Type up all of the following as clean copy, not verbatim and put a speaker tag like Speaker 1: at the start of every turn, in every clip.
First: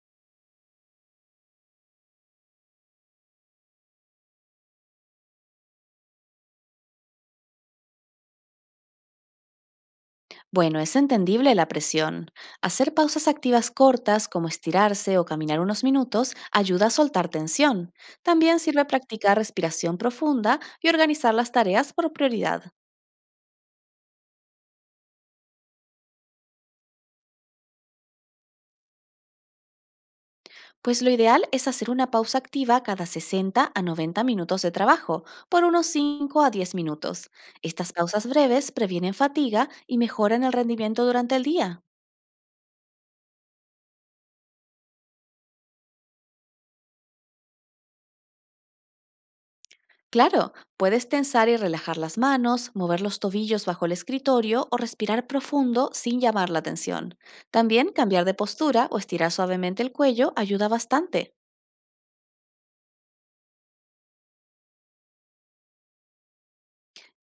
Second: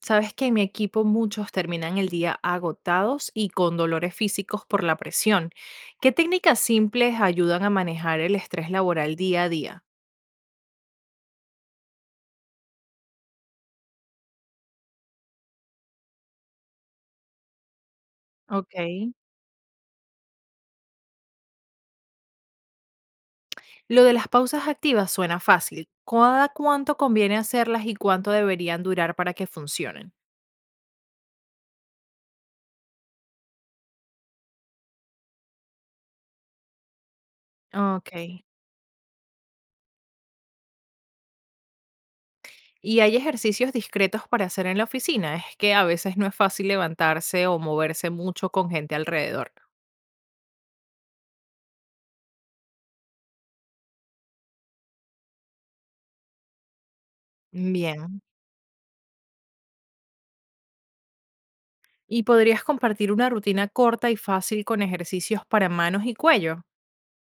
Speaker 1: Sabes que en mi equipo muchos terminan el día agotados y con dolores físicos por la presión. ¿Qué técnicas simples ayudan a manejar el estrés laboral día a día?
Speaker 2: Bueno, es entendible la presión. Hacer pausas activas cortas, como estirarse o caminar unos minutos, ayuda a soltar tensión. También
Speaker 1: Ok.
Speaker 2: sirve practicar respiración profunda y organizar las tareas por prioridad,
Speaker 1: Lo de las pausas activas suena fácil. ¿Cada cuánto conviene hacerlas y cuánto deberían durar para que funcionen?
Speaker 2: pues lo ideal es hacer una pausa activa cada 60 a 90 minutos de trabajo, por unos 5 a 10 minutos. Estas
Speaker 1: Ok.
Speaker 2: pausas breves previenen fatiga y mejoran el rendimiento durante el día.
Speaker 1: ¿Y hay ejercicios discretos para hacer en la oficina? Es que a veces no es fácil levantarse o moverse mucho con gente alrededor.
Speaker 2: Claro, puedes tensar y relajar las manos, mover los tobillos bajo el escritorio o respirar profundo sin llamar la atención. También
Speaker 1: Bien.
Speaker 2: cambiar de postura o estirar suavemente el cuello ayuda bastante.
Speaker 1: ¿Y podrías compartir una rutina corta y fácil con ejercicios para manos y cuello?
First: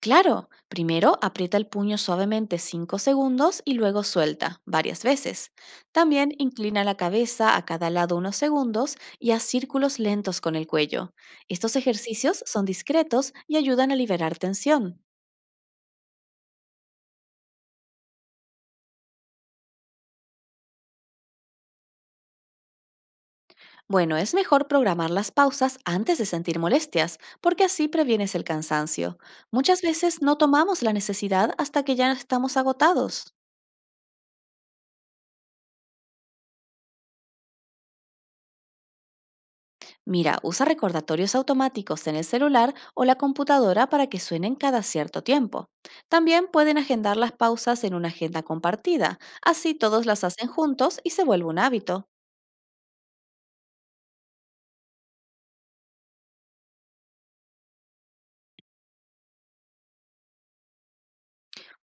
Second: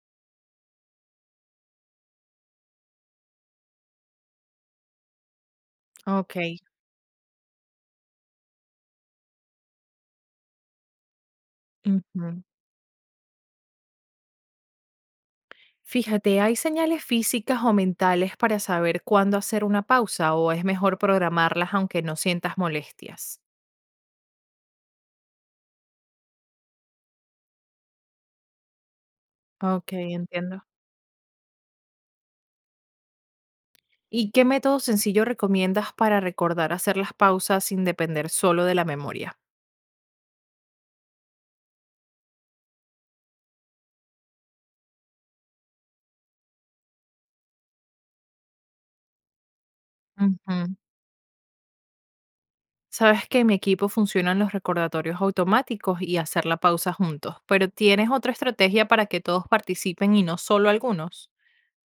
Speaker 2: Claro, primero aprieta el puño suavemente 5 segundos y luego suelta, varias veces. También
Speaker 1: Ok.
Speaker 2: inclina la cabeza a cada lado unos segundos y haz círculos lentos con el cuello. Estos
Speaker 1: Ujú.
Speaker 2: ejercicios son discretos y ayudan a liberar tensión.
Speaker 1: Fíjate, ¿hay señales físicas o mentales para saber cuándo hacer una pausa o es mejor programarlas aunque no sientas molestias?
Speaker 2: Bueno, es mejor programar las pausas antes de sentir molestias, porque así previenes el cansancio. Muchas
Speaker 1: Ok,
Speaker 2: veces no
Speaker 1: entiendo.
Speaker 2: tomamos la necesidad hasta que ya estamos agotados.
Speaker 1: ¿Y qué método sencillo recomiendas para recordar hacer las pausas sin depender solo de la memoria?
Speaker 2: Mira, usa recordatorios automáticos en el celular o la computadora para que suenen cada cierto tiempo. También pueden agendar las pausas en una agenda compartida, así todos las hacen
Speaker 1: Ujú.
Speaker 2: juntos y se vuelve un hábito.
Speaker 1: Sabes que en mi equipo funcionan los recordatorios automáticos y hacer la pausa juntos, pero ¿tienes otra estrategia para que todos participen y no solo algunos?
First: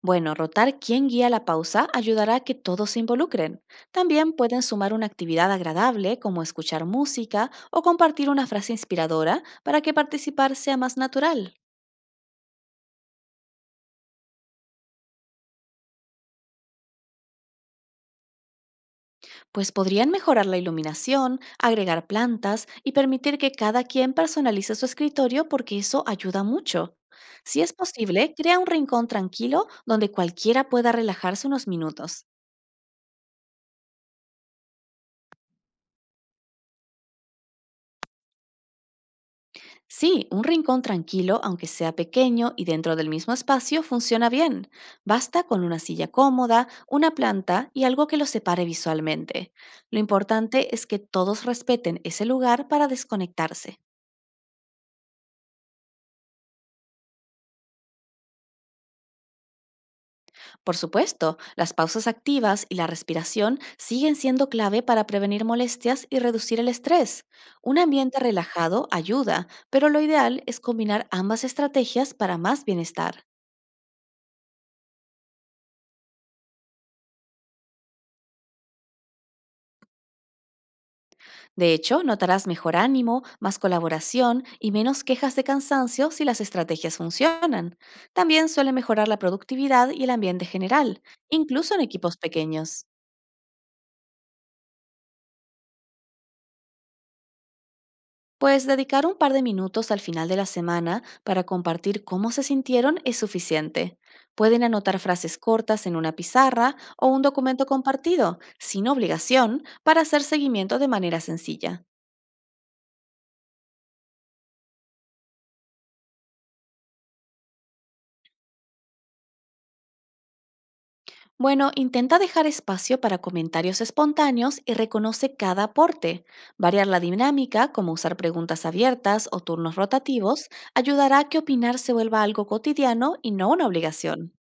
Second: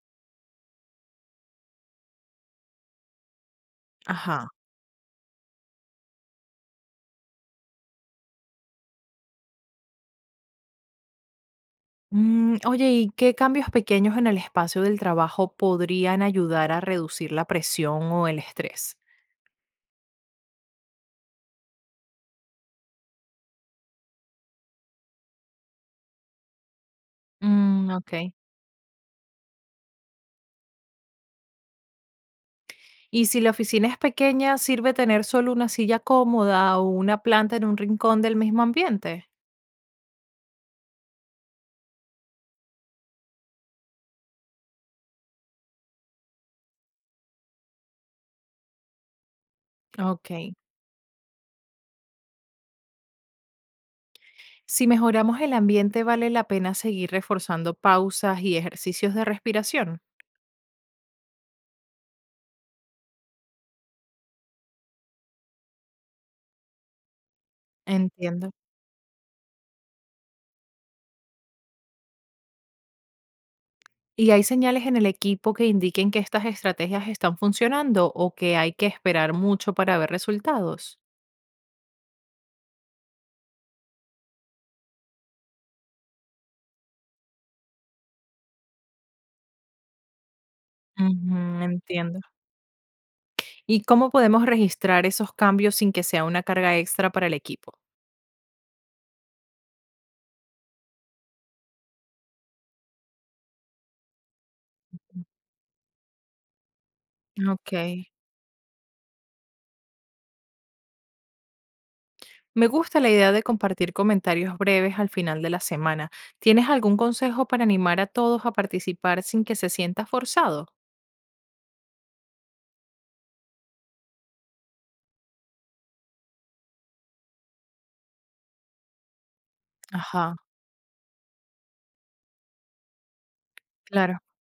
Speaker 2: Bueno, rotar quién guía la pausa ayudará a que todos se involucren. También
Speaker 1: Ajá.
Speaker 2: pueden sumar una actividad agradable como escuchar música o compartir una frase inspiradora para que participar sea más natural.
Speaker 1: Oye, ¿y qué cambios pequeños en el espacio del trabajo podrían ayudar a reducir la presión o el estrés?
Speaker 2: Pues podrían mejorar la iluminación, agregar plantas y permitir que cada quien personalice su escritorio porque eso ayuda mucho. Si es
Speaker 1: Mm, ok.
Speaker 2: posible, crea un rincón tranquilo donde cualquiera pueda relajarse unos minutos.
Speaker 1: Y si la oficina es pequeña, ¿sirve tener solo una silla cómoda o una planta en un rincón del mismo ambiente?
Speaker 2: Sí, un rincón tranquilo, aunque sea pequeño y dentro del mismo espacio, funciona bien. Basta con una silla cómoda, una planta y algo que los separe visualmente. Lo
Speaker 1: Ok.
Speaker 2: importante es que todos respeten ese lugar para desconectarse.
Speaker 1: Si mejoramos el ambiente, vale la pena seguir reforzando pausas y ejercicios de respiración.
Speaker 2: Por supuesto, las pausas activas y la respiración siguen siendo clave para prevenir molestias y reducir el estrés. Un ambiente
Speaker 1: Entiendo.
Speaker 2: relajado ayuda, pero lo ideal es combinar ambas estrategias para más bienestar.
Speaker 1: ¿Y hay señales en el equipo que indiquen que estas estrategias están funcionando o que hay que esperar mucho para ver resultados?
Speaker 2: De hecho, notarás mejor ánimo, más colaboración y menos quejas de cansancio si las estrategias funcionan. También suele mejorar la productividad y el ambiente general,
Speaker 1: Ujú,
Speaker 2: incluso en equipos
Speaker 1: entiendo.
Speaker 2: pequeños.
Speaker 1: ¿Y cómo podemos registrar esos cambios sin que sea una carga extra para el equipo?
Speaker 2: Pues dedicar un par de minutos al final de la semana para compartir cómo se sintieron es suficiente. Pueden anotar frases cortas en una pizarra o un documento
Speaker 1: Ok.
Speaker 2: compartido, sin obligación, para hacer seguimiento de manera sencilla.
Speaker 1: Me gusta la idea de compartir comentarios breves al final de la semana. ¿Tienes algún consejo para animar a todos a participar sin que se sienta forzado?
Speaker 2: Bueno, intenta dejar espacio para comentarios espontáneos y reconoce cada aporte. Variar la dinámica, como usar preguntas abiertas o turnos
Speaker 1: Ajá.
Speaker 2: rotativos, ayudará a que opinar se vuelva algo cotidiano y no una
Speaker 1: Claro.
Speaker 2: obligación.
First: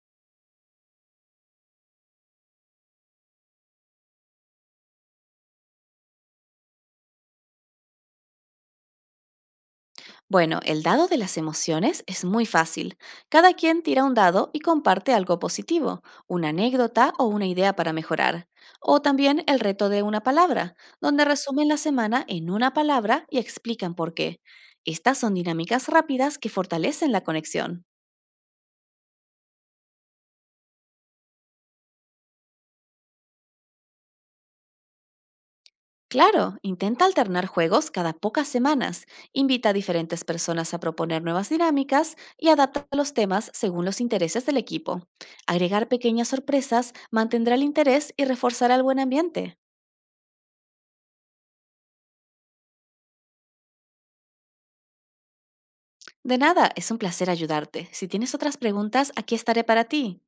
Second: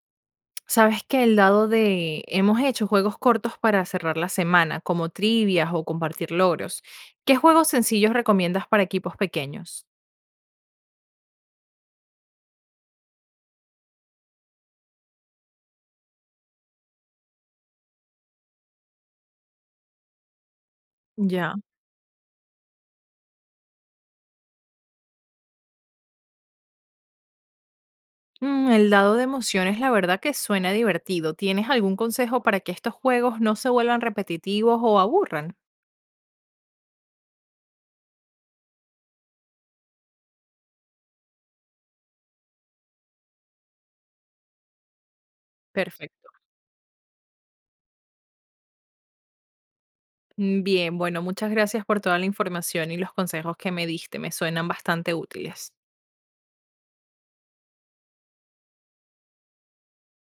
Speaker 1: Sabes que el dado de hemos hecho juegos cortos para cerrar la semana, como trivias o compartir logros. ¿Qué juegos sencillos recomiendas para equipos pequeños?
Speaker 2: Bueno, el dado de las emociones es muy fácil. Cada quien tira un dado y comparte algo positivo, una anécdota o una idea para mejorar. O también el reto de una palabra, donde
Speaker 1: Ya.
Speaker 2: resumen la semana en una palabra y explican por qué. Estas son dinámicas rápidas que fortalecen la conexión.
Speaker 1: Mm, el dado de emociones, la verdad que suena divertido. ¿Tienes algún consejo para que estos juegos no se vuelvan repetitivos o aburran?
Speaker 2: Claro, intenta alternar juegos cada pocas semanas, invita a diferentes personas a proponer nuevas dinámicas y adapta los temas según los intereses del equipo. Agregar
Speaker 1: Perfecto.
Speaker 2: pequeñas sorpresas mantendrá el interés y reforzará el buen ambiente.
Speaker 1: Bien, bueno, muchas gracias por toda la información y los consejos que me diste. Me suenan bastante útiles.
Speaker 2: De nada, es un placer ayudarte. Si tienes otras preguntas, aquí estaré para ti.